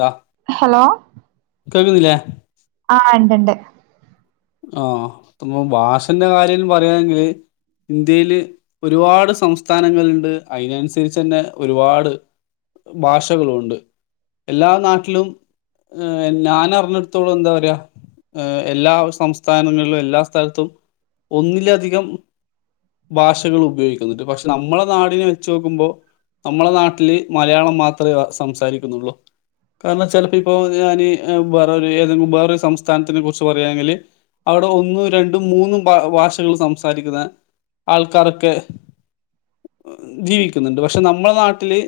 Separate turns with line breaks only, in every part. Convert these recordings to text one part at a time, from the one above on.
ടാ
ഹലോ
കേൾക്കുന്നില്ലേ
ആ ഉണ്ടണ്ട്
ആഹ ഇപ്പ ഭാഷന്റെ കാര്യം പറയാണെങ്കില് ഇന്ത്യയില് ഒരുപാട് സംസ്ഥാനങ്ങളുണ്ട് അതിനന്നുസരിച്ച് തന്നെ ഒരുപാട് ഭാഷകളുംുണ്ട് എല്ലാ നാട്ടിലും ഏ ഞാൻ അറിഞ്ഞെടുത്തോളൂ എന്താ പറയാ എല്ലാ സംസ്ഥാനങ്ങളിലും എല്ലാ സ്ഥലത്തും ഒന്നിലധികം ഭാഷകൾ ഉപയോഗിക്കുന്നുണ്ട് പക്ഷെ നമ്മളെ നാടിനെ വെച്ച്ു നോക്കുമ്പോ നമ്മളെ നാട്ടില് മലയാളം മാത്രമേ സംസാരിക്കുന്നുള്ളൂ കാരണം ചിലപ്പോ ഇപ്പോൊ ഞാൻ വേറെ ഏതെങ്കിലും വേററെരു സംസ്ഥാനത്തിനെ കുറിച്ച് പറയാണെങ്കിൽ അവിടെ ഒന്നും രണ്ടും മൂന്നും ഭ ഭാഷകൾ സംസാരിക്കുന്ന ആൾക്കാരൊക്കെ ജീവിക്കുന്നുണ്ട് പക്ഷെ നമ്മള നാട്ടില്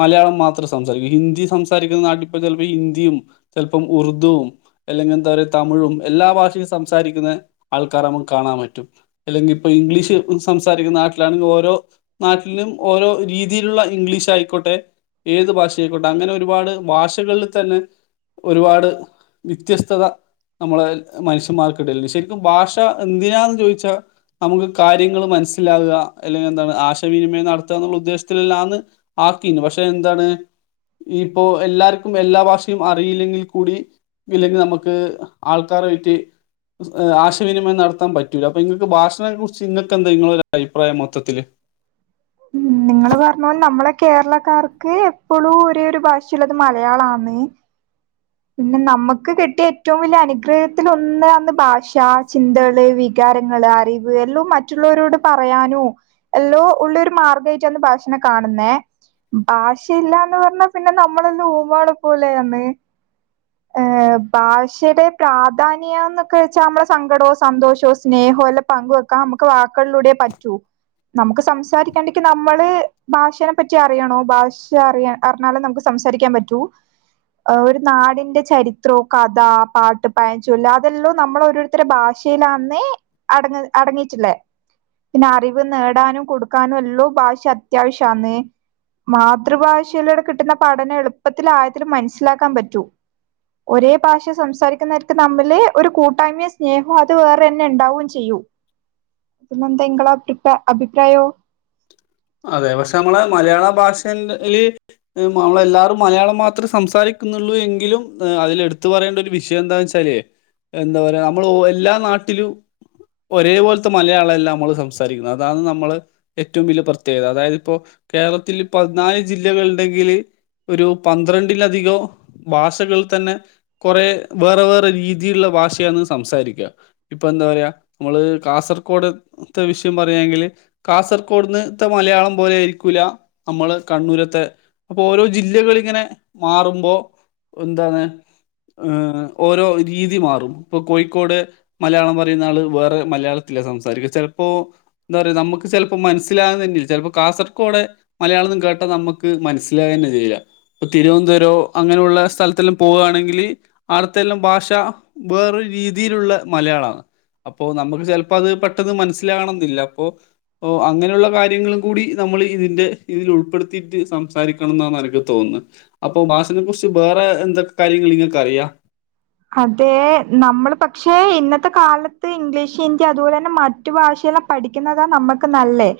മലയാളം മാത്രം സംസാരിക്കും ഹിന്ദി സംസാരിക്കുന്ന നാട്ടിപ്പ ചിലപ്പോ ഹിന്ദിയും ചിലപ്പം ഉർുദുവും അല്ലെങ്കിൽ എന്താ പറയുക തമിഴും എല്ലാ ഭാഷയും സംസാരിക്കുന്ന ആൾക്കാരെ നമുക്ക് കാണാൻ പറ്റും അല്ലെങ്കിൽ ഇപ്പ ഇംഗ്ലീഷ് സംസാരിക്കുന്ന- നാട്ടിലാണെങ്കിൽ ഓരോ നാട്ടിലും ഓരോ രീതിയിലുള്ള ഇംഗ്ലീഷ് ആയിക്കോട്ടെ ഏത് ഭാഷയായിക്കോട്ടെ അങ്ങനെ ഒരുപാട് ഭാഷകളിൽ തന്നെ ഒരുപാട് വ്യത്യസ്തത നമ്മളെ മനുഷ്യന്മാർക്ക്ിടല ശരിക്കും ഭാഷ എന്തിനാാല ചോദിച്ച നമുക്ക് കാര്യങ്ങൾ മനസ്സിലാകുക അല്ലെങ്കിൽ എന്താണ് ആശവിനിമയം നടത്തുക എന്നുള്ള ഉദ്ദേശ ല്ലന്ന് ആക്കീു പക്ഷെ എന്താണ് ഇപ്പോൊ എല്ലാർക്കും എല്ലാ ഭാഷയും അറിയില്ലെങ്കിൽ കൂടി ഇല്ലെങ്കിൽ നമുക്ക് ആൾക്കാർ വട്ട് ആശയവിനിമയം നടത്താൻ പറ്റൂല അപ്പൊ നിങ്ങൾക്ക് ഭാഷണെ കുറിച്ച് നിങ്ങൾക്ക് എന്താ നിങ്ങളൊ ഒരു അഭിപ്രായം മൊത്തത്തില്
[inaudible] ഉ നിങ്ങള്ൾ പറഞ്ഞ പോ നമ്മളെ കേരളക്കാർക്ക് എപ്പോഴും ഒരേ ഒരു ഭാഷയള്ളത് മലയാളമാണ് ണ് പിന്നെ നമുക്ക് കിട്ടിയ ഏറ്റവും വലിയ അനുഗ്രഹത്തിൽ ഒന്നന്ന് ഭാഷ ചിന്തകള് വിക [inaudible] അറിവ് എല്ലോ മറ്റുള്ളവരോട് പറയാനോ എല്ലോ ഉള്ളരു മാർഗ്ഗമായിട്ട ഭാഷനെകാണ് കാണുന്നേ ഭാഷയില്ലന്ന് പറഞ്ഞ പിന്നെ നമ്മളന്ന ഊമാള പോലെന്ന് ആഹ ഭാഷയുടെ പ്രാധാന്യന്നൊക്കെ വെച്ചാൽ നമ്മളെ സങ്കടവുംോ സന്തോഷവും സ്നേഹവും എല്ലാം പങ്കക് വെക്ക ക്ക നമുക്ക് വാക്കളിലൂടെ പറ്റൂ നമുക്ക് സംസാരിക്കാണ്ടരിക്ക നമ്മള് ഭാഷേനെ പറ്റി അറിയണോ ഭാഷ അറിയ അറിഞ്ഞാാലേ നമുക്ക് സംസാരിക്കാൻ പറ്റൂ നാടി ചരിത്രം കഥ പാട്ട് പയഞ്ചൊല്ല അതെല്ലാം നമ്മള രോരുത്തരു ഭാഷയിലാന്ന അട അടങ്ങിയിട്ടില്ലേ പിന്നെ അറിവ് നേടാനും കൊടുക്കാനും എല്ലോ ഭാഷ അത്യാവശ്യന്ന് മാതൃഭാഷയിലൂടെ കിട്ടുന്ന പഠനം എളുപ്പത്തിലും ആയത്തിലും മനസ്സിലാക്കാൻ പറ്റൂ. ഒരേ ഭാഷ സംസാരിക്കുന്നവർക്ക് തമ്മില് ഒരു കൂട്ടായ്മയും സ്നേഹവും അത് വേറെ തന്നെ ഉണ്ടാവുകയും ചെയ്യും പിന്നെന്താ ഇങ്ങള [unintelligible] അഭിപ്രായോ
അതെ പക്ഷെ നമ്മള മലയാള ഭാഷേന്റെ [unintelligible] മ്ഹ് മമ്മളെല്ലാവരും മലയാളം മാത്രേ സംസാരിക്കുന്നുള്ളൂ എങ്കിലും അതില് എടുത്തു പറയേണ്ട ഒരു വിഷയം എന്താവെച്ചാ [unintelligible] എന്താ പറയാ നമ്മള് ഒ എല്ലാ നാട്ടിലും ഒരേ പോലത്ത മലയാളം അല്ല അമ്മള് സംസാരിക്കുന്നത് അതാണ് നമ്മള് ഏറ്റവും വല്യ പ്രത്യേകത. അതായത് ഇപ്പോ കേരളത്തില് പതിനാല് ജില്ലകള് ഇണ്ടെങ്കില് ഒരു പന്ത്രണ്ടിലധികം ഭാഷകൾ തന്നെ കൊറെ വേറെ വേറെ രീതിയുള്ള ഭാഷയാന്ന് സംസാരിക്കാ. ഇപ്പൊ എന്താ പറയാ അമ്മള് കാസർഗോട് ത്തെ വിഷയം പറയാങ്കില് കാസർഗോഡ്ന്ന് ത്തെ മലയാളം പോലെ ആയിരിക്കൂല നമ്മള് കണ്ണൂരത്തെ അപ്പൊ ഓരോ ജില്ലകളിങ്ങനെ മാറുമ്പോ എന്താന്ന് ഏഹ് ഓരോ രീതി മാറും. ഇപ്പൊ കോയിക്കോട് മലയാളം പറയുന്ന ആള് വേറെ മലയാളത്തില് [unintelligible] സംസാരിക്ക ചെലപ്പോ എന്താ പറയ നമുക്ക് ചെല ഇപ്പൊ മനസ്സിലാഉന്നെന്നെ ചെൽപ്പോ കാസർകോടെ മലയാളതും കേട്ട നമുക്ക് മനസിലാഏന്നെ ചെയ്യുല. തിരുവനന്തപുരം അങ്ങനെയുള്ള സ്ഥലത്തെല്ലാം പോവാണെങ്കില് ആട്ത്തെല്ലാം ഭാഷ വേറൊ രീ തിലുള്ള മലയാളാന്ന് അപ്പൊ നമുക്ക് ചെൽപ്പോ അത് പെട്ടെന്ന് മനസ്സിലാകണം ഇല്ല. പ്പൊ പ്പോ അങ്ങനെയുള്ള കാര്യങ്ങളും കൂടി നമ്മള് ഇതിൻ്റെ ഇതിൽ ഉൾപ്പെടുത്തിയിട്ട് സംസാരിക്കണംന്നാണ് എനിക്ക് തോന്നുന്നെ അപ്പൊ ഭാഷനെക്കുറിച്ച് വേറെ എന്തൊക്കെ കാര്യങ്ങൾ നിങ്ങൾക്ക് അറിയാ?
അതെ നമ്മള് പക്ഷെ ഇന്നത്തെ കാലത്ത് ഇംഗ്ലീഷ് ഇന്ത്യ അതുപോലെ തന്നെ മറ്റു ഭാഷ ക്ക്ന്ന പഠിക്കുന്നതാ നമക്ക് നല്ലേ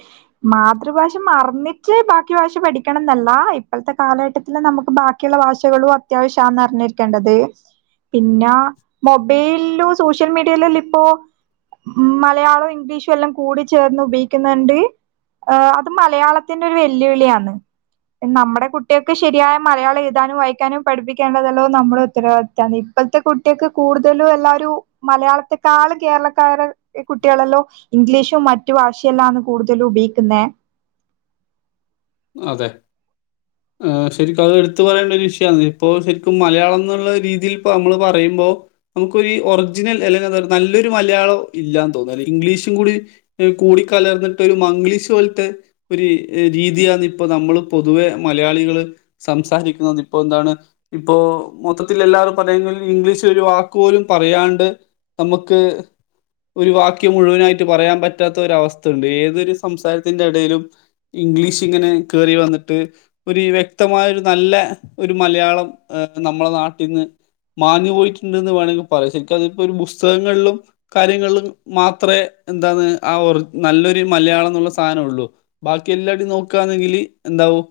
മാതൃഭാഷ മറന്നിട്ട് ബാക്കി ഭാഷ പഠിക്കണം ന്ന അ ഇപ്പള്ത്തെ കാലഘട്ടത്തില് നമുക്ക് ബാക്കിയുള്ള ഭാഷകളും അത്യാവശ്യാന്ന് അറിഞ്ഞിരിക്കേണ്ടത്. പിന്നെ മൊബൈലോ സോഷ്യൽ മീഡിയയിലല്ല ഇപ്പോ മലയാളവും ഇംഗ്ലീഷും എല്ലാം കൂടി ചേർന്ന് ഉപയോഗിക്കുന്നുണ്ട് ഏഹ് അത് മലയാളത്തിന്റെ ഒരു വെല്ലുവിളിയാണ്. നമ്മടെ കുട്ടിൾക്ക് ശരിയായ മലയാളം എഴുതാനും വായിക്കാനും പഠിപ്പിക്കേണ്ടതല്ലോ നമ്മുടെ ഉത്തരവാദിത്താണ്. ഇപ്പത്തെ കുട്ട്യേക് കൂടുതലും എല്ലാരും മലയാളത്തെക്കാള് കേരളക്കാരുടെ കുട്ടികളല്ലോ ഇംഗ്ലീഷും മറ്റു ഭാഷയെല്ലാന്ന് കൂടുതലും ഉപയോയിക്കുന്നെ
അതെ ആഹ് ശരിക്കും അത് എടുത്തു പറയേണ്ട ഒരു വിഷയന്ന് ഇപ്പോ ശരിക്കും മലയാളം ന്നുള്ള രീതിയിൽ നമ്മള് പറയും. മ്പൊ നമുക്കൊര് ഒറിജിനൽ അല്ലെങ്കിന്ത നല്ലൊരു മലയാളം ഇല്ലന്ന് തോന്നുന്നു അല്ല ഇംഗ്ലീഷും കൂടി എഹ് കൂടി കലർന്നിട്ട് ഒരു മംഗ്ലീഷ് പോൽത്തെ ഒരീ രീതിയാന്നി ഇപ്പ നമ്മള് പൊതുവെ മലയാളികള് സംസാരിക്കുന്നത് പ്പോ എന്താണ് ഇപ്പോ മൊത്തത്തിലെൽ ല്ലാരും പറയുന്നു ഇംഗ്ലീഷ് ഒരു വാക്ക് പോലും പറയാണ്ട് നമുക്ക് ഒരു വാക്യം മുഴുവനായിട്ട് പറയാൻ പറ്റാത്ത ഒര അവസ്ഥ ഉണ്ട്. ഏതൊരു സംസാരത്തിന്റെ ഇടയിലും ഇംഗ്ലീഷ് ങ്ങനെ കേയറി വന്നിട്ട് ഒരു വ്യക്തമായ ഒരു നല്ല ഒരു മലയാളം എഹ് നമ്മളെ നാട്ടിന്ന് മാഞ്ഞു പോയിട്ടുണ്ടെന്ന് വേണമങ്കി പറയും ശരി ക്കതിപ്പോരു പുസ്തകങ്ങൾലും കാര്യങ്ങൾലും മാത്രേ ന്താണ് ആ ഒർ നല്ലൊരു മൽ മലയാളംന്നുള്ള സാധനൊള്ളു ബാക്കി എല്ലാടിം നോക്കാന്നെങ്കില് എന്താവും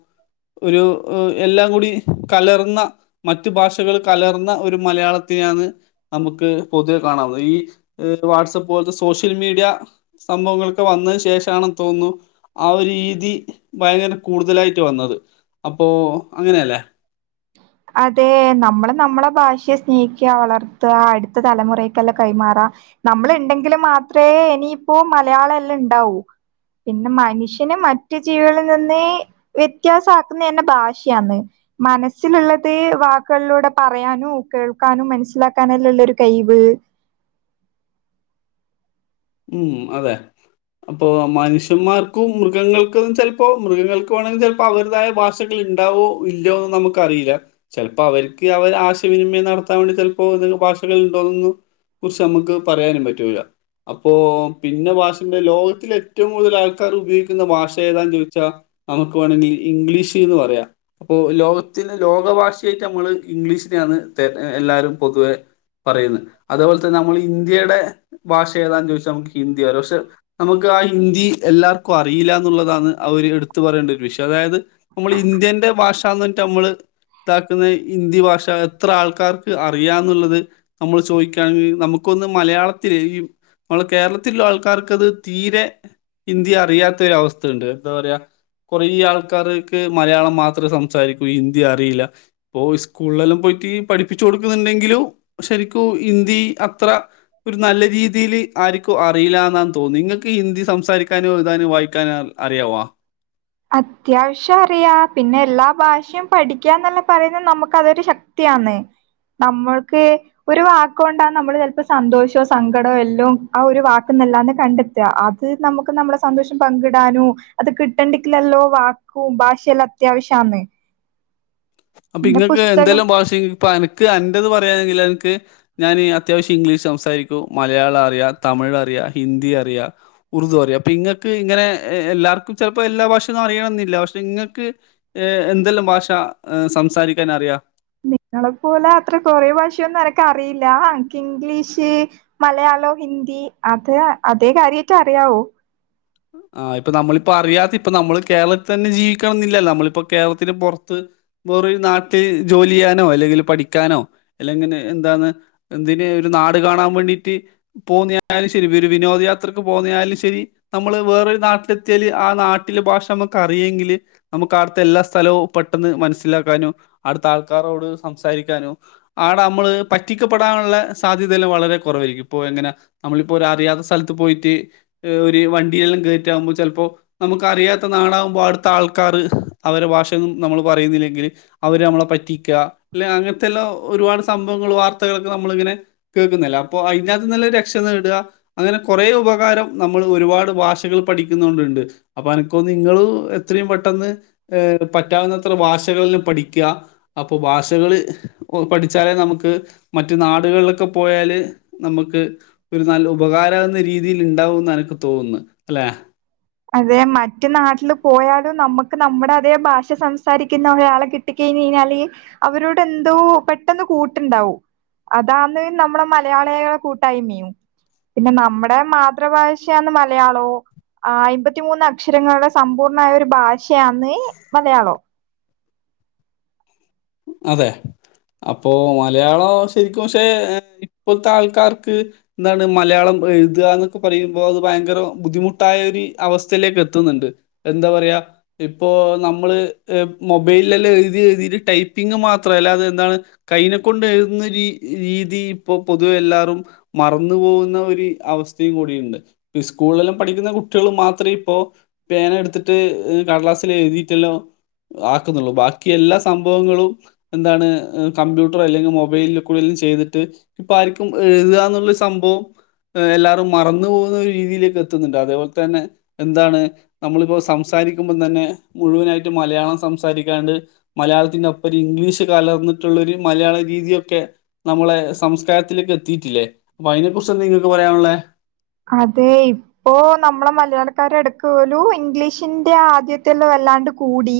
ഒരു ഹ് എല്ലാം കൂടി കലർന്ന മറ്റു ഭാഷകള് കലർന്ന ഒരു മലയാളത്തി നെ ആന്ന് നമുക്ക് പൊതുവെ കാണാവുന്നഹ് ഈ വാട്സ്പ്പ് പോലത്തെ സോഷ്യൽ മീഡിയ സ സംഭവങ്ങൾക്കെ വന്നതിന് ശേഷാണെന്ന് തോന്നുന്നു ആ ഒരു രീതി ഭയങ്കര കൂടുതലായിട്ട് വന്നത്. അപ്പോ അങ്ങനെയല്ലേ?
അതെ നമ്മള് നമ്മളെ ഭാഷയെ സ്നേഹിക്ക വളർത്ത അടുത്ത തലമുറയെക്കെല്ലാ കൈമാറാ നമ്മള് ഇണ്ടെങ്കില് മാത്രേ ഇനിയിപ്പോ മലയാളല്ലാം ഇണ്ടാവൂ. പിന്നെ മനുഷ്യന് മറ്റു ജീവികളിൽ നിന്ന് വ്യത്യാസ ആക്കുന്നതെന്നെ ഭാഷയാന്ന്. മനസ് സ്സില്ള്ളത് വാക്കുകളിലൂടെ പറയാനും കേൾക്കാനും മനസ്സിലാക്കാനല്ലള്ള ഒരു കയ് വ്
ഉം അതെ അപ്പൊ മനുഷ്യന്മാർക്കും മൃഗങ്ങൾക്ക് ചെലപ്പോ മൃഗങ്ങൾക്ക് വേണങ്ങ് ചെലപ്പ അവരുതായ ഭാഷകള് ഇണ്ടാവോ ഇല്യോന്ന് നമുക്കറീല ചെലപ്പോ അവര്ക്ക് അവരെ ആശയ വിനിമയം നടത്താൻ വേണ്ടി ചെലപ്പോ ഏതെങ്കും ഭാഷകൾ ഇണ്ടോന്നൊന്നും കുറിച്ച് നമ്മക്ക് പറയാനും പറ്റൂല. അപ്പൊ പിന്നെ ഭാഷന്റെ ലോകത്തില് ഏറ്റവും കൂടുതല് ആൾക്കാര് ഉപയോഗിക്കുന്ന ഭാഷ ഏതാന്ന് ചോയ്ച്ചാ നമുക്ക് വേണെങ്കി ഇംഗ്ലീഷ്ന്ന് പറ്യാ അപ്പോ ലോകത്തിലെ ലോക ഭാഷയായിട്ട് നമ്മള് ഇംഗ്ലീഷിനെയാ നണ് തെര എല്ലാരും പൊതുവെ പറയുന്നെ അതേപോലെ തന്നെ നമ്മള് ഇന്ത്യയ്ടെ ഭാഷ് ഏതാന്ന് ചോയ്ച്ചാ അമുക്ക് ഹിന്ദിയാറ്യ പക്ഷെ നമുക്ക് ആ ഹിന്ദി എല്ലാർ ക്കു അറീലാന്നുള്ളതാന്ന് ആ ഒര് എടുത്തു പറയേണ്ട ഒരു വിശ്വം അതായത് ഇപ്പമ്മള് ഇന്ത്യേന്റെ ഭാഷാന്ന്ട്ട് അമ്മള് ഇതാക്കുന്നേ ഹിന്ദി ഭാഷ എത്ര ആൾക്കാർക്ക് അറിയാന്ന്ള്ളത് നമ്മള് ചോയിക്കാങ്കി നമുക്കു ഒന്ന് മലയാളത്തില് ഈ ഇമ്മളെ കേരളത്തിൽ ഇള്ള ആൾക്കാർക്ക് അത് തീരെ ഹിന്ദി അറിയാത്തൊരു അവസ്ഥ ഇണ്ട് എന്താ പറയാ കൊറെയ്യൾക്കാർ ക്ക് മലയാളം മാത്രെ സംസാരിക്കൂ ഹിന്ദി അറീല പ്പൊ സ്കൂൾലല്ലാം പോയ് ഇരുത്തി പഠിപ്പിച്ചു കൊടുക്കുന്ന്ണ്ടെങ്കിലും ശരിക്കും ഹിന്ദി അത്ര ഒരു നല്ല രീതീല് ആരുക്കും അറീലാന്നാന്ന് തോന്ന്ന്നു ഇങ്ങക്ക് ഹിന്ദി സംസാ രിക്കാനും എയ്താനും വായിക്കാനും അറിയാവോ?
അത്യാവശ്യം അറിയ പിന്നെ എല്ലാ ഭാഷയും പഠിക്കാന്നല്ലെ പറയുന്നത് നമുക്ക് അതൊരു ശക്തി യാന്ന് നമ്മൾക്ക് ഒരു വാക്കോണ്ടാ നമ്മള് ചെലപ്പോ സന്തോഷോ സങ്കടോ എല്ലോം ആ ഒരു വാക്ക് എല്ലാന്ന് കണ്ടെത്താ അത് നമുക്ക് നമ്മളെ സന്തോഷം പങ്കിടാനു അത് കിട്ടണ്ടി ക്കിലല്ലോ വാക്കും ഭാഷയെല്ലാം അത്യാവശ്യാന്ന്
അപ്പൊ
പിന്നെ
ഇങ്ങക്ക്
പുസ്തകം
എന്തെല്ലാം ഭാഷ ഇപ്പൊ എനക്ക് അന്റെത് പറയാംങ്കിൽ എനക്ക് ഞാനീ അത്യാവശ്യം ഇംഗ്ലീഷ് സംസാരിക്കും- മലയാളം അറിയാ തമിഴ് അറിയാ ഹിന്ദി അറിയാ ഉറുദു പ്പറിയാ പ്പം ഇങ്ങക്ക് ഇങ്ങനെ എ എല്ലാർക്കും ചെലപ്പം എല്ലാ ഭാഷയൊന്നും അറിയണന്നില്ല പക്ഷെ ഇങ്ങക്ക് ഏഹ് എ ന്തെല്ലാം ഭാഷ സംസാരിക്കാൻ അറിയാ
നിങ്ങളെപ്പോലെ അത്ര കൊറെ ഭാഷയൊന്നും എനക്ക് അറിയില്ല. അൻക്ക് ഇംഗ്ലീഷ് മലയാ ളം ഹിന്ദി അത് അതേ കാര്യായിട്ട് അറിയാവൂ.
ആ ഇപ്പൊ നമ്മളിപ്പ അറിയാതെ ഇപ്പം നമ്മള് കേരളത്തെന്നെ ജീവിക്കണം ന്നില്ലല്ലൊ നമ്മളിപ്പോ കേരളത്തിന് പൊറത്ത് വേറൊരു നാട്ടി ജോലിയ്യാനോ അല്ലെങ്കില് പഠിക്കാനോ അല്ലെങ്കെനെ എന്താന്ന് എന്തിനെ ഏഹ് ഒരു നാട് കാണാൻ വേണ്ടിട്ട് പോവുന്നയാലും ശരി ഒരു വിനോദയാത്രക്ക് പോവ്ന്നയാലും ശരി നമ്മള് വേറൊരു നാട്ടിലെത്തിയാല് ആ നാട്ടിലെ ഭാഷ നമുക്ക് അറിയെങ്കില് നമുക്ക് ആട്ത്തെ എല്ലാ സ്ഥലവും പെ പെട്ടെന്ന് മനസ്സിലാക്കാനു ആടുത്ത ആൾക്കാരോട് സംസാരിക്കാനു ആടെ അമ്മള് പറ്റിക്കപ്പെടാനു ള്ള സാധ്യതയെല്ലാം വളരെ കൊ റവേരിക്കും ഇപ്പൊ എങ്ങനാ നമ്മള് ഇപ്പൊ ഒരു അറിയാത്തസ്ഥലത്തു പോയിട്ട് ഈ വണ്ടിയെല്ലാം കേറ്റാകുമ്പോ ചെ ലപ്പോ നമുക്ക് അറിയാത്ത നാടാവു മ്പോ ആടുത്തെ ആൾക്കാറ് അവരെ ഭാഷയൊന്നും നമ്മള് പറയിന്നില്ലെങ്കില് അവര് അ മ്മളെ പറ്റിക്ക ലേ അങ്ങനത്തെല്ലോം ഒരുപാട് സംഭവങ്ങളും വാർത്തകളൊക്കെ നമ്മളിങ്ങനെ കേക്കുന്നില്ലെ അപ്പോ അയിന്റാത്ത്ന്നെല്ല ഒരു രക്ഷ നേടാ അങ്ങനെ കൊറേ ഉപകാരം നമ് മ്മള് ഒരുപാട് ഭാഷകള് പഠിക്കുന്നോണ്ട്ണ്ട് അപ്പൊ അനക്കോന്ന് ഇങ്ങളും എത്രയും പെട്ടെന്ന് ഏ പറ്റാവുന്നത്ര ഭാഷകളെല്ലാം പഠിക്ക അപ്പൊ ഭാഷകള് പ്പൊ പഠിച്ചാലേ നമ് ക്ക് മറ്റ് നാടുകള്ലൊക്കെ പോയാല് നമ്ക്ക് ഒരു നല്ല ഉപകാരാവ്ന്ന രീതിൽ ഇണ്ടാവു ന്നെന തോന്നുന്ന് അല്ലെ
അതെ മറ്റ് നാട്ടില് പോയാലും നമ്മക്ക് നമ്മടെ അതേ ഭാഷ സംസാരിക്ക്ന്ന ഒരാളെ കിട്ടിക്കയി ഞ്ഞയ്ഞ്ഞാല് അവരോട് എന്തോ പെട്ടെന്ന് കൂട്ട്ണ്ടാവും അതാന്ന് നമ്മളെ മലയാളികളെ കൂട്ടായ്മെയും പിന്നെ നമ്മടെ മാതൃഭാഷയാന്ന് മലയാളോം ആ അയ്മ്പത്തിമൂന്ന് അക്ഷരങ്ങളുടെ സമ്പൂർണ്ണായ ഒരു ഭാഷയാന്ന് മലയാളം
അതെ അപ്പോ മലയാളം ശരിക്കും പക്ഷെ ഇപ്പൊത്തെ ആൾക്കാർക്ക് ന്താണ് മലയാളം എഴുതാ ന്നൊക്കെ പറയുമ്പോ അത് ഭയങ്കര ബുദ്ധിമുട്ടായ ഒരി അവസ്ഥയിലേക്ക് എത്ത്ന്നുണ്ട് എന്താ പറയാ ഇപ്പൊ നമ്മള് മൊബൈലില് എഴുതി എഴുതിട്ട് ടൈ പിങ്ങ് മാത്രം അല്ല അതെന്താണ് കൈനെ കൊണ്ട് എഴുതുന്ന രീ രീതി ഇപ്പൊ പൊതുവെ എല്ലാവരും മറന്നു പോവുന്ന ഒര് അവസ്ഥയും കൂടിണ്ട് ഈ സ്കൂള്ലെല്ലാം പഠിക്കുന്ന കുട്ടിയോള് മാത്രേ ഇപ്പോ പേന എട്ത്തിട്ട് ഈ കടലാസില് എഴുതിയിട്ടല്ലാം ആക്കുന്നൊള്ളൂ ബാക്കി എല്ലാ സംഭവങ്ങളും എന്താണ് ഹ് കമ്പ്യൂട്ടർ അല്ലെങ് മൊബൈല് കൂടെല്ലാം ചെയ്തിട്ട് ഇപ്പ ആര്ക്കും എഴുതാന്ന്ള്ള സംഭവം എല്ലാറും മറന്നു പോവുന്ന ഒരു രീതിയിലേക്ക് എത്തുന്നുണ്ട് അതേപോലെ തന്നെ എന്താണ് നമ്മളിപ്പോ സംസാ രിക്കുമ്പം തന്നെ മുഴുവനായിട്ട് മലയാളം സംസാരിക്കാണ്ട് മലയാളത്തിന്റെ ഒ ഒര് ഇംഗ്ലീഷ് കലർന്നിട്ടുള്ളൊരു മലയാള രീതിയൊക്കെ നമ്മളെ സംസ്കാരത്തിൽക്ക് എത്തിയിട്ടില്ലേ അപ്പൊ അയ്നെ കുറിച്ച് എന്താ ഇങ്ങക്ക് പറയാനുള്ളേ?
അതെ ഇപ്പൊ നമ്മളെ മലയാളക്കാരെടക് പോലു ഇംഗ്ലീഷിന്റെ ആദ്യത്തെല്ലാം വല്ലാണ്ട് കൂടി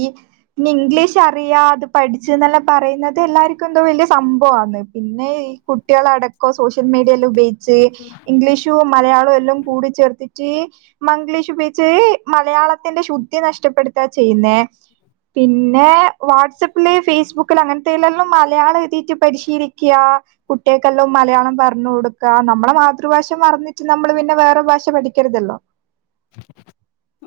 പിന്നെ ഇംഗ്ലീഷ് അറിയാ അത് പഠിച്ചുന്നല്ല പറയുന്നത് എല്ലാർക്കും എന്തോ വലിയ സംഭവാന്ന് പിന്നെ ഈ കുട്ട്യാളടക്കം സോഷ്യൽ മീഡിയ എല്ലാം ഉപയോഗിച്ച് ഇംഗ്ലീഷും മലയാളവും എല്ലാം കൂടി ചേർത്തിട്ട് മംഗ്ലീഷ് ഉപയോഗിച്ച് മലയാളത്തിന്റെ ശുദ്ധി നഷ്ടപ്പെട്ത ചെയ്യുന്നേ പിന്നെ വാട്സപ്പില് ഫേസ്ബുക്കില് അങ്ങനത്തെയ്ലല്ലാം മലയാളം എഴുതീട്ട് പരിശീലിക്കാ അ കുട്ടിയേക്കെല്ലോം മലയാളം പറഞ്ഞു കൊടുക്ക നമ്മളെ മാതൃഭാഷ മറന്ന് ട്ട് നമ്മള് പിന്നെ വേറെ ഭാഷ പഠിക്കര്തല്ലോ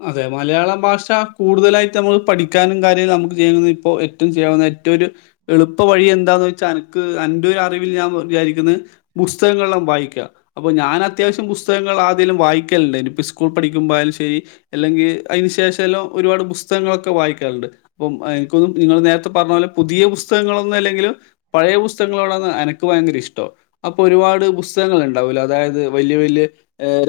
അതെ മലയാളം ഭാഷ കൂടുതലായിട്ട് നമ്മള് പഠിക്കാനും കാര്യം നമുക്ക് ചെയ്യുന്നത് ഇപ്പോ ഏറ്റവും ചെയ്യാവുന്ന മറ്റൊരു എളുപ്പ വഴി എന്താന്ന് വെച്ചാൽ അനിക്ക് അന്റെ ഒരറിവിൽ ഞാൻ വിചാരിക്കുന്നത് പുസ്തക വായിക്ക അപ്പൊ ഞാനത്യാവശ്യം പുസ്തകങ്ങൾ ആതിലും വായിക്കലുണ്ട് ഇനിപ്പോ സ്കൂ പഠികുമ്പായാലും ശരി അല്ലെങ്കിൽ അയ്നു ശേഷല്ലോം ഒരുപാട് പുസ്തകങ്ങളൊക്കെ വായിക്കലുണ്ട് അപ്പം നിങ്ങൾ നേരത്തെ പറഞ്ഞ പോലെ പുതിയ പുസ്തകങ്ങളൊന്നും അല്ലെങ്കിലും പഴയ പുസ്തകങ്ങളോടാണ് അനക്ക് ഭയങ്കര ഇഷ്ടം അപ്പൊ ഒരുപാട് പുസ്തകങ്ങൾ ഉണ്ടാവൂലേ അതായത് വലിയ വല്യ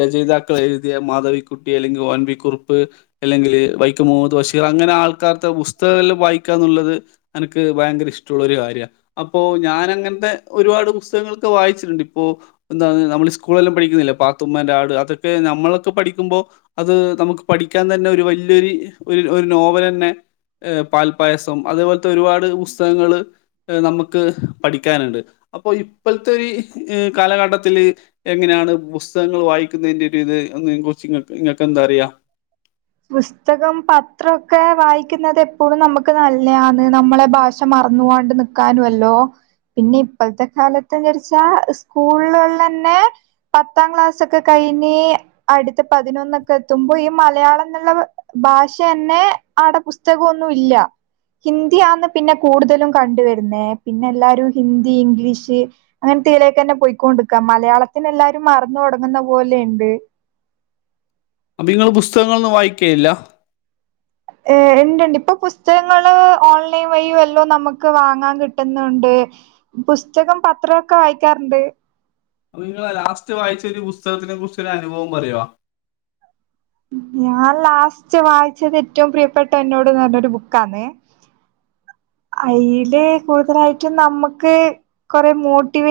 രചയിതാക്കൾ എഴുതിയ മാധവി കുട്ടി അല്ലെങ്കിൽ ഒ എൻ വി കുറുപ്പ് അല്ലെങ്കിൽ വൈക്കം മുഹമ്മദ് ബഷീർ അങ്ങനെ ആൾക്ക പുസ്തക എല്ലാം വായിക്കാന്നുള്ളത് അനക്ക് ഭയങ്കര ഇഷ്ട ള്ളൊരു കാര്യ അപ്പോ ഞാനങ്ങൻത്തെ ഒരുപാട് പുസ്തകങ്ങങ്ങളൊക്കെ വായിച്ചിട്ടുണ്ട് ഇപ്പോ എന്ത നമ്മ സ്കൂളെല്ലാം പഠിക്കുന്നില്ലെ പാത്തുമ്മന്റാട് അതൊക്കെ നമ്മളൊക്കെ പഠിക്ക ക്കുമ്പോ അത് നമുക്ക് പഠിക്കാൻ തന്നെ ഒരു വല്യോരു ഒരു ഒരു നോവൽ തന്നെ പാൽപ്പായസം അതുപോലത്തെ ഒരുപാട് പുസ്തകങ്ങള് നമുക്ക് പഠിക്കാനുണ്ട് അപ്പൊ ഇപ്പോഴത്തെ ഒരീ കാലഘട്ടത്തില് എങ്ങനെയാണ് പുസ്തകങ്ങൾ വായിക്കുന്നതിന്റെ ഒരു ഇത് കുറിച്ച് ഇങ്ങക്ക് എന്താറിയാ?
പുസ്തകം പത്രംഒക്കെ വായിക്കുന്നത് എപ്പോളും നമുക്ക് നല്ലതാന്ന് നമ്മളെ ഭാഷ മറന്ന് പോവാണ്ട് നിക്കാനുംല്ലോ പിന്നെ ഇപ്പോഴത്തെ കാലത്ത് ചദച്ചാ സ്കൂളുകളില് തന്നെ പത്താം ക്ലാസ് ഒക്കെ കഴ പിന്നീ അടുത്ത പതിനൊന്നൊക്കെ എത്തുമ്പോ ഈ മലയാളം എന്നുള്ള ഭാഷ തന്നെ ആടെ പുസ്തകമൊന്നും ഇല്ല ഹിന്ദി ആന്ന് പിന്നെ കൂടുതലും കണ്ടുവരുന്നേ പിന്നെ എല്ലാരും ഹിന്ദി ഇംഗ്ലീഷ് അങ്ങനെ ത്തെയിലേക്കന്നെ പോയിക്കൊണ്ടിരിക്കാ മലയാളത്തിനെ എല്ലാരും മറന്നു തുടങ്ങുന്ന പോലെയുണ്ട്
അപ്പൊ നിങ്ങള് പുസ്തകങ്ങളൊന്നും വായിക്കയില്ല?
ഏ ഉണ്ട്ണ്ട് ഇപ്പൊ പുസ്തകങ്ങള് ഓൺലൈൻ വഴിയും എല്ലോ നമുക്ക് വാങ്ങാൻ കിട്ടുന്നുണ്ട് ണ്ട് പുസ്തകം പത്രമൊക്കെ വായിക്കാറുണ്ട്
അപ്പൊ നിങ്ങ ലാസ്റ്റ് വായിച്ച ഒരു പുസ്തകത്തിനെ കുറിച്ചൊരു അനുഭവം പറയോ?
ഞാൻ ലാസ്റ്റ് വായിച്ചത് ഏറ്റവും പ്രിയപ്പെട്ട എന്നോട് പറഞ്ഞൊരു ബുക്കാണ് അയ്ല് കൂടുതലായിട്ടും നമ്മക്ക് കൊറെ മോട്ടിവേഷൻ